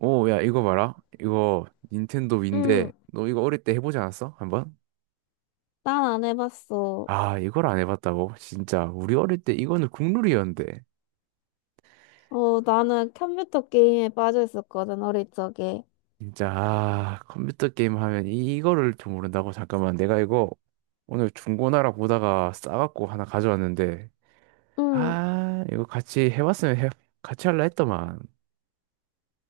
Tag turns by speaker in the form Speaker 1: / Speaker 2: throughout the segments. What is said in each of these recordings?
Speaker 1: 오, 야, 이거 봐라. 이거 닌텐도 위인데,
Speaker 2: 응,
Speaker 1: 너 이거 어릴 때 해보지 않았어? 한번?
Speaker 2: 난 안 해봤어.
Speaker 1: 아, 이걸 안 해봤다고? 진짜, 우리 어릴 때 이거는 국룰이었는데.
Speaker 2: 어, 나는 컴퓨터 게임에 빠져 있었거든, 어릴 적에.
Speaker 1: 진짜, 컴퓨터 게임 하면 이거를 좀 모른다고? 잠깐만, 내가 이거 오늘 중고나라 보다가 싸갖고 하나 가져왔는데,
Speaker 2: 응,
Speaker 1: 이거 같이 해봤으면 해, 같이 할라 했더만.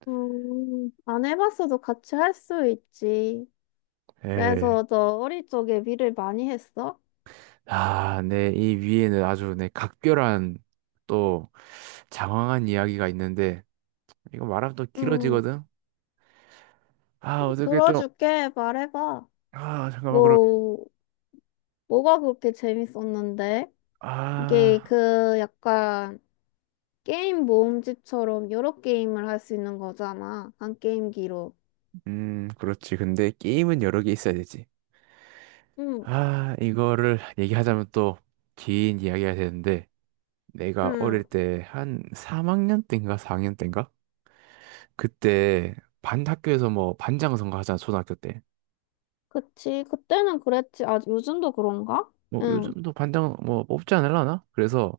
Speaker 2: 안 해봤어도 같이 할 수 있지.
Speaker 1: 에이,
Speaker 2: 그래서 너 어릴 적에 일을 많이 했어?
Speaker 1: 내 이 위에는 아주 내 각별한 또 장황한 이야기가 있는데, 이거 말하면 또
Speaker 2: 응,
Speaker 1: 길어지거든? 아, 어떻게 좀,
Speaker 2: 들어줄게, 말해봐.
Speaker 1: 아, 잠깐만, 그럼,
Speaker 2: 뭐, 뭐가 그렇게 재밌었는데? 이게
Speaker 1: 아,
Speaker 2: 그 약간 게임 모음집처럼 여러 게임을 할 수 있는 거잖아. 한 게임기로.
Speaker 1: 그렇지. 근데 게임은 여러 개 있어야 되지.
Speaker 2: 응,
Speaker 1: 이거를 얘기하자면 또 긴 이야기가 되는데, 내가
Speaker 2: 응.
Speaker 1: 어릴 때 한 3학년 때인가 4학년 때인가? 그때 반 학교에서 뭐 반장 선거 하잖아, 초등학교 때.
Speaker 2: 그치. 그때는 그랬지. 아, 요즘도 그런가?
Speaker 1: 뭐
Speaker 2: 응,
Speaker 1: 요즘도 반장 뭐 뽑지 않을라나? 그래서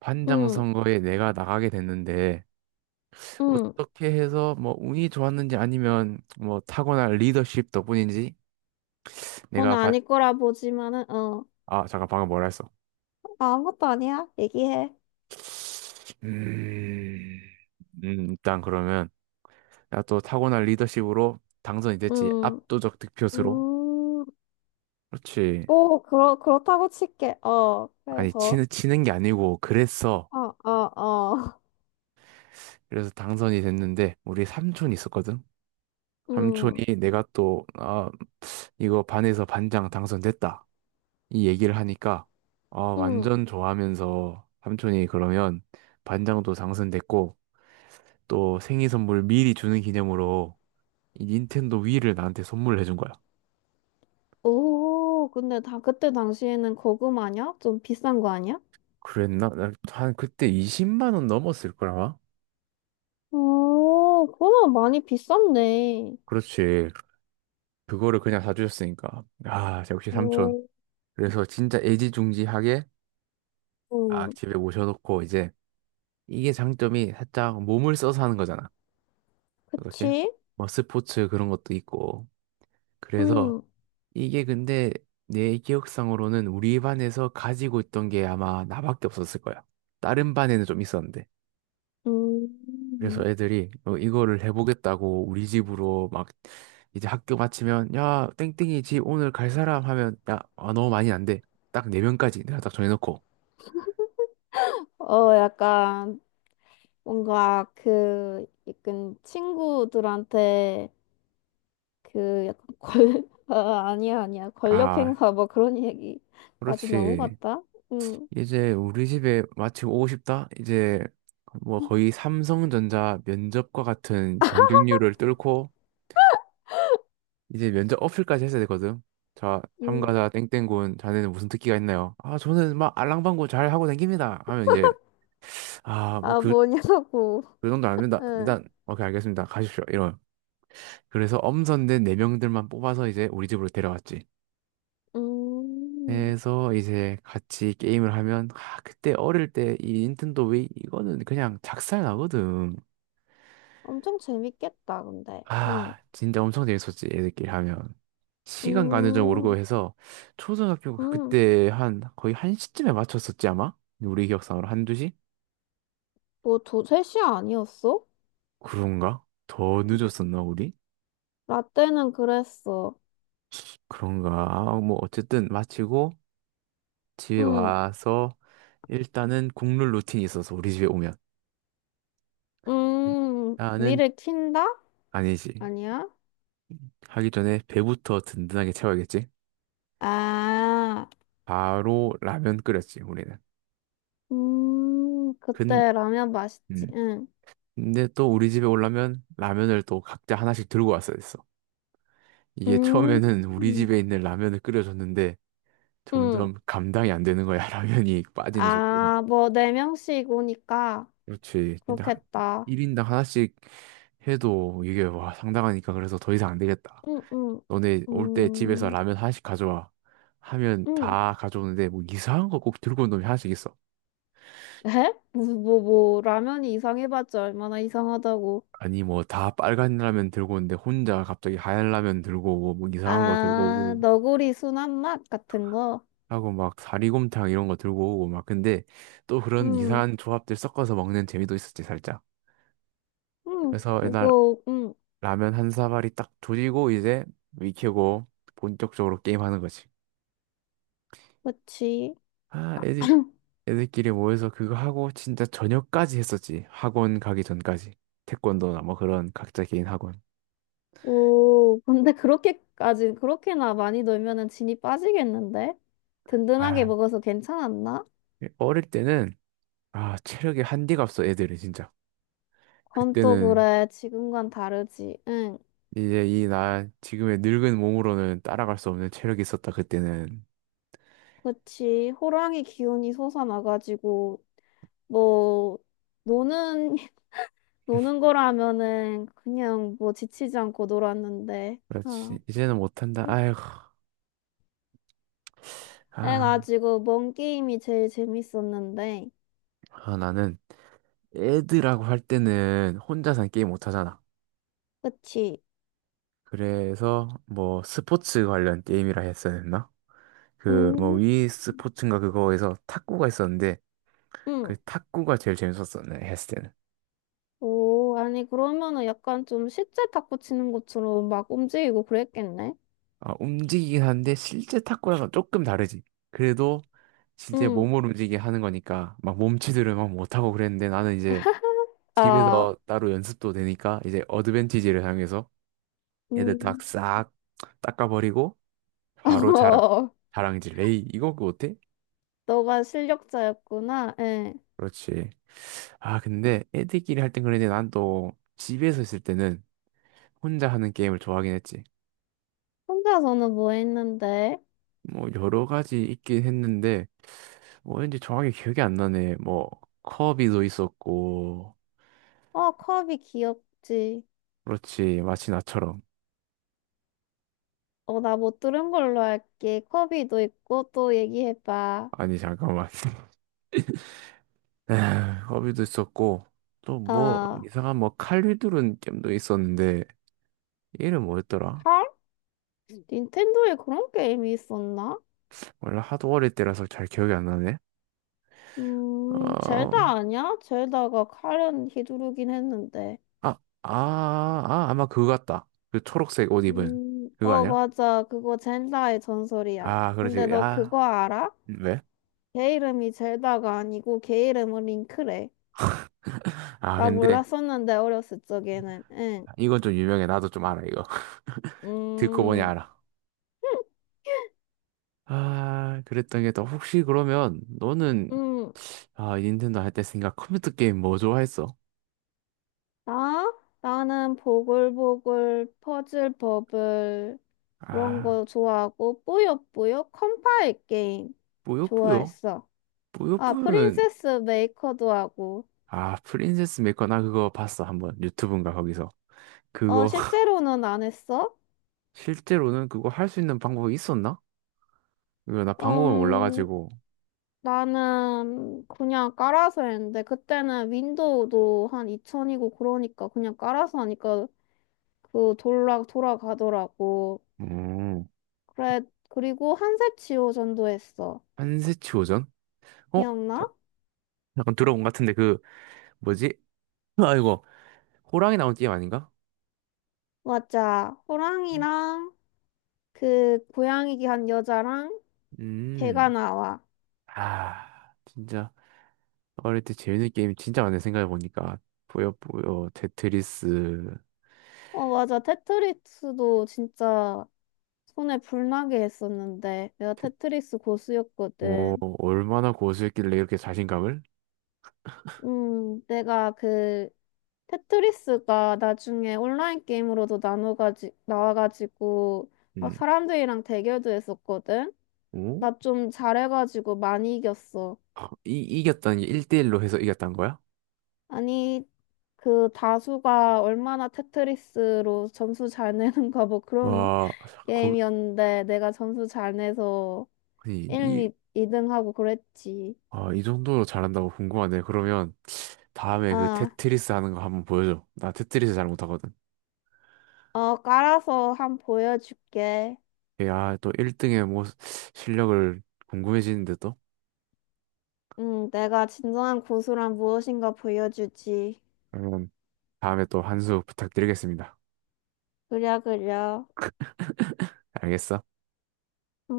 Speaker 1: 반장
Speaker 2: 응,
Speaker 1: 선거에 내가 나가게 됐는데,
Speaker 2: 응.
Speaker 1: 어떻게 해서 뭐 운이 좋았는지 아니면 뭐 타고난 리더십 덕분인지 내가,
Speaker 2: 너는 아닐 거라 보지만은, 어.
Speaker 1: 아, 잠깐 방금 뭐라 했어?
Speaker 2: 아, 아무것도 아니야. 얘기해.
Speaker 1: 음, 일단 그러면 내가 또 타고난 리더십으로 당선이 됐지.
Speaker 2: 응,
Speaker 1: 압도적 득표수로.
Speaker 2: 음,
Speaker 1: 그렇지.
Speaker 2: 뭐, 그렇다고 칠게. 어,
Speaker 1: 아니,
Speaker 2: 그래서,
Speaker 1: 치는 게 아니고 그랬어.
Speaker 2: 어, 어, 어.
Speaker 1: 그래서 당선이 됐는데 우리 삼촌이 있었거든. 삼촌이
Speaker 2: 응,
Speaker 1: 내가 또, 아, 이거 반에서 반장 당선됐다, 이 얘기를 하니까 아,
Speaker 2: 응.
Speaker 1: 완전 좋아하면서 삼촌이 그러면 반장도 당선됐고 또 생일 선물 미리 주는 기념으로 이 닌텐도 위를 나한테 선물을 해준 거야.
Speaker 2: 오, 근데 다 그때 당시에는 고구마냐? 좀 비싼 거 아니야?
Speaker 1: 그랬나? 나 한 그때 20만 원 넘었을 거라마?
Speaker 2: 오, 그러면 많이 비쌌네.
Speaker 1: 그렇지. 그거를 그냥 사주셨으니까. 아, 역시 삼촌.
Speaker 2: 오,
Speaker 1: 그래서 진짜 애지중지하게 막
Speaker 2: 응.
Speaker 1: 집에 모셔놓고 이제 이게 장점이 살짝 몸을 써서 하는 거잖아. 어떻게?
Speaker 2: 그치?
Speaker 1: 뭐 스포츠 그런 것도 있고. 그래서
Speaker 2: 응,
Speaker 1: 이게 근데 내 기억상으로는 우리 반에서 가지고 있던 게 아마 나밖에 없었을 거야. 다른 반에는 좀 있었는데. 그래서
Speaker 2: 음.
Speaker 1: 애들이 어, 이거를 해보겠다고 우리 집으로 막 이제 학교 마치면, 야, 땡땡이 집 오늘 갈 사람 하면, 야, 아, 너무 많이 안 돼. 딱 네 명까지 내가 딱 정해놓고,
Speaker 2: 어, 약간 뭔가 그 약간 친구들한테 그 약간 권 아, 아니야 아니야 권력
Speaker 1: 아,
Speaker 2: 행사 뭐 그런 얘기까지
Speaker 1: 그렇지.
Speaker 2: 넘어갔다. 응.
Speaker 1: 이제 우리 집에 마치고 오고 싶다 이제, 뭐 거의 삼성전자 면접과 같은 경쟁률을 뚫고 이제 면접 어필까지 했어야 되거든. 자,
Speaker 2: 음.
Speaker 1: 참가자 땡땡군, 자네는 무슨 특기가 있나요? 아, 저는 막 알랑방구 잘 하고 다닙니다 하면 이제, 아, 뭐,
Speaker 2: 아
Speaker 1: 그...
Speaker 2: 뭐냐고.
Speaker 1: 그 정도 안 된다.
Speaker 2: 응.
Speaker 1: 일단 오케이 알겠습니다. 가십시오. 이런. 그래서 엄선된 네 명들만 뽑아서 이제 우리 집으로 데려왔지.
Speaker 2: 음.
Speaker 1: 그래서 이제 같이 게임을 하면, 아, 그때 어릴 때 이 닌텐도 웨이 이거는 그냥 작살 나거든.
Speaker 2: 엄청 재밌겠다 근데. 응.
Speaker 1: 아, 진짜 엄청 재밌었지 애들끼리 하면. 시간 가는 줄 모르고
Speaker 2: 음.
Speaker 1: 해서 초등학교
Speaker 2: 음.
Speaker 1: 그때 한 거의 한 시쯤에 맞췄었지 아마? 우리 기억상으로 한 두 시?
Speaker 2: 뭐 두세 시 아니었어?
Speaker 1: 그런가? 더 늦었었나 우리?
Speaker 2: 라떼는 그랬어.
Speaker 1: 그런가? 아, 뭐 어쨌든 마치고 집에
Speaker 2: 응.
Speaker 1: 와서 일단은 국룰 루틴이 있어서 우리 집에 오면
Speaker 2: 음. 위
Speaker 1: 나는,
Speaker 2: 를 킨다?
Speaker 1: 아니지.
Speaker 2: 아니야?
Speaker 1: 하기 전에 배부터 든든하게 채워야겠지.
Speaker 2: 아.
Speaker 1: 바로 라면 끓였지, 우리는. 근,
Speaker 2: 그때 라면 맛있지.
Speaker 1: 음.
Speaker 2: 응.
Speaker 1: 근데 또 우리 집에 오려면 라면을 또 각자 하나씩 들고 왔어야 됐어. 이게
Speaker 2: 음,
Speaker 1: 처음에는 우리 집에 있는 라면을 끓여줬는데
Speaker 2: 응.
Speaker 1: 점점 감당이 안 되는 거야, 라면이 빠지는 속도가.
Speaker 2: 아, 뭐, 네 명씩 오니까
Speaker 1: 그렇지. 근데
Speaker 2: 그렇겠다.
Speaker 1: 1인당 하나씩 해도 이게, 와, 상당하니까. 그래서 더 이상 안 되겠다.
Speaker 2: 응, 응.
Speaker 1: 너네 올 때 집에서
Speaker 2: 음,
Speaker 1: 라면 하나씩 가져와. 하면
Speaker 2: 응.
Speaker 1: 다 가져오는데 뭐 이상한 거 꼭 들고 온 놈이 하나씩 있어.
Speaker 2: 에? 뭐, 라면이 이상해봤자 얼마나 이상하다고.
Speaker 1: 아니 뭐 다 빨간 라면 들고 오는데 혼자 갑자기 하얀 라면 들고 오고 뭐 이상한 거 들고
Speaker 2: 아,
Speaker 1: 오고
Speaker 2: 너구리 순한 맛 같은 거?
Speaker 1: 하고 막 사리곰탕 이런 거 들고 오고 막. 근데 또 그런
Speaker 2: 응,
Speaker 1: 이상한 조합들 섞어서 먹는 재미도 있었지 살짝.
Speaker 2: 응.
Speaker 1: 그래서 옛날
Speaker 2: 그거, 응.
Speaker 1: 라면 한 사발이 딱 조지고 이제 익히고 본격적으로 게임하는 거지.
Speaker 2: 그치.
Speaker 1: 아, 애들끼리 모여서 그거 하고 진짜 저녁까지 했었지. 학원 가기 전까지. 태권도나 뭐 그런 각자 개인 학원.
Speaker 2: 오, 근데 그렇게나 많이 놀면은 진이 빠지겠는데? 든든하게
Speaker 1: 아,
Speaker 2: 먹어서 괜찮았나?
Speaker 1: 어릴 때는, 아, 체력이 한디가 없어 애들이 진짜.
Speaker 2: 그건 또
Speaker 1: 그때는
Speaker 2: 그래. 지금과는 다르지. 응.
Speaker 1: 이제 이 나 지금의 늙은 몸으로는 따라갈 수 없는 체력이 있었다 그때는.
Speaker 2: 그치. 호랑이 기운이 솟아나가지고, 뭐, 노는, 노는 거라면은 그냥 뭐 지치지 않고 놀았는데. 어.
Speaker 1: 그렇지. 이제는 못한다.
Speaker 2: 응.
Speaker 1: 아이고. 아,
Speaker 2: 그래가지고, 뭔 게임이 제일 재밌었는데.
Speaker 1: 나는 애들하고 할 때는 혼자서는 게임 못하잖아.
Speaker 2: 그치.
Speaker 1: 그래서 뭐 스포츠 관련 게임이라 했어야 했나? 그 뭐
Speaker 2: 음.
Speaker 1: 위 스포츠인가 그거에서 탁구가 있었는데
Speaker 2: 응.
Speaker 1: 그 탁구가 제일 재밌었어 내 했을 때는.
Speaker 2: 오, 아니, 그러면은 약간 좀 실제 탁구 치는 것처럼 막 움직이고 그랬겠네?
Speaker 1: 아, 움직이긴 한데 실제 탁구랑은 조금 다르지. 그래도 진짜
Speaker 2: 응.
Speaker 1: 몸을 움직이게 하는 거니까 막 몸치들을 막 못하고 그랬는데 나는 이제
Speaker 2: 아,
Speaker 1: 집에서 따로 연습도 되니까 이제 어드밴티지를 사용해서 애들 다
Speaker 2: 음.
Speaker 1: 싹 닦아버리고 바로 자랑,
Speaker 2: 어,
Speaker 1: 자랑질 레이 이거 그거 어때?
Speaker 2: 너가 실력자였구나. 예.
Speaker 1: 그렇지. 아, 근데 애들끼리 할 땐 그랬는데 난 또 집에서 있을 때는 혼자 하는 게임을 좋아하긴 했지.
Speaker 2: 혼자서는 뭐 했는데?
Speaker 1: 뭐 여러 가지 있긴 했는데 뭐 왠지 정확히 기억이 안 나네. 뭐 커비도 있었고.
Speaker 2: 어, 컵이 귀엽지.
Speaker 1: 그렇지, 마치 나처럼.
Speaker 2: 어, 나 못 들은 걸로 할게. 컵이도 있고 또 얘기해봐.
Speaker 1: 아니 잠깐만. 에휴, 커비도 있었고 또 뭐
Speaker 2: 아,
Speaker 1: 이상한 뭐 칼리두른 게임도 있었는데 이름 뭐였더라?
Speaker 2: 헐? 닌텐도에 그런 게임이 있었나?
Speaker 1: 원래 하도 어릴 때라서 잘 기억이 안 나네. 어,
Speaker 2: 젤다 아니야? 젤다가 칼은 휘두르긴 했는데.
Speaker 1: 아마 그거 같다. 그 초록색 옷 입은 그거
Speaker 2: 어,
Speaker 1: 아니야?
Speaker 2: 맞아. 그거 젤다의 전설이야.
Speaker 1: 아,
Speaker 2: 근데
Speaker 1: 그렇지.
Speaker 2: 너 그거
Speaker 1: 아,
Speaker 2: 알아?
Speaker 1: 왜?
Speaker 2: 걔 이름이 젤다가 아니고 걔 이름은 링크래.
Speaker 1: 아,
Speaker 2: 나
Speaker 1: 근데
Speaker 2: 몰랐었는데, 어렸을 적에는. 응.
Speaker 1: 이건 좀 유명해. 나도 좀 알아, 이거. 듣고 보니
Speaker 2: 음.
Speaker 1: 알아. 아, 그랬던 게 또 혹시 그러면 너는,
Speaker 2: 음,
Speaker 1: 아, 닌텐도 할 때 생각 컴퓨터 게임 뭐 좋아했어?
Speaker 2: 나? 나는 보글보글, 퍼즐 버블, 그런 거
Speaker 1: 아,
Speaker 2: 좋아하고, 뿌요뿌요, 컴파일 게임
Speaker 1: 뿌요뿌요?
Speaker 2: 좋아했어. 아,
Speaker 1: 뿌요뿌요는,
Speaker 2: 프린세스 메이커도 하고.
Speaker 1: 아, 프린세스 메커 나 그거 봤어. 한번 유튜브인가 거기서.
Speaker 2: 어,
Speaker 1: 그거
Speaker 2: 실제로는 안 했어?
Speaker 1: 실제로는 그거 할 수 있는 방법이 있었나? 이거 나 방법을
Speaker 2: 음,
Speaker 1: 몰라가지고.
Speaker 2: 나는 그냥 깔아서 했는데, 그때는 윈도우도 한 2000이고 그러니까 그냥 깔아서 하니까 그 돌아가더라고.
Speaker 1: 음.
Speaker 2: 그래, 그리고 한색 지호전도 했어.
Speaker 1: 한세치 오전? 어? 자-
Speaker 2: 기억나?
Speaker 1: 약간 들어본 것 같은데 그 뭐지? 아이고. 호랑이 나온 게임 아닌가?
Speaker 2: 맞아. 호랑이랑 그 고양이기 한 여자랑 개가
Speaker 1: 음.
Speaker 2: 나와.
Speaker 1: 아, 진짜. 어릴 때 재밌는 게임 진짜 많네 생각해보니까. 뿌요뿌요 테트리스.
Speaker 2: 어, 맞아. 테트리스도 진짜 손에 불나게 했었는데 내가
Speaker 1: 테-
Speaker 2: 테트리스
Speaker 1: 뭐
Speaker 2: 고수였거든.
Speaker 1: 얼마나 고수였길래 이렇게 자신감을.
Speaker 2: 내가 그 테트리스가 나중에 온라인 게임으로도 나눠가지 나와가지고 막
Speaker 1: 음.
Speaker 2: 사람들이랑 대결도 했었거든.
Speaker 1: 오,
Speaker 2: 나 좀 잘해가지고 많이 이겼어.
Speaker 1: 아, 이겼다는 게 1대1로 해서 이겼다는 거야?
Speaker 2: 아니, 그 다수가 얼마나 테트리스로 점수 잘 내는가 뭐 그런
Speaker 1: 와, 거,
Speaker 2: 게임이었는데 내가 점수 잘 내서
Speaker 1: 아니,
Speaker 2: 1,
Speaker 1: 이,
Speaker 2: 2, 이등 하고 그랬지.
Speaker 1: 아, 이 정도로 잘한다고? 궁금하네. 그러면 다음에 그
Speaker 2: 아,
Speaker 1: 테트리스 하는 거 한번 보여줘. 나 테트리스 잘 못하거든.
Speaker 2: 어, 깔아서 한 보여줄게.
Speaker 1: 야, 또 1등의 뭐 실력을 궁금해지는데 또?
Speaker 2: 응, 내가 진정한 고수란 무엇인가 보여주지.
Speaker 1: 그러면 다음에 또 한 수 부탁드리겠습니다.
Speaker 2: 그려, 그려.
Speaker 1: 알겠어?
Speaker 2: 응.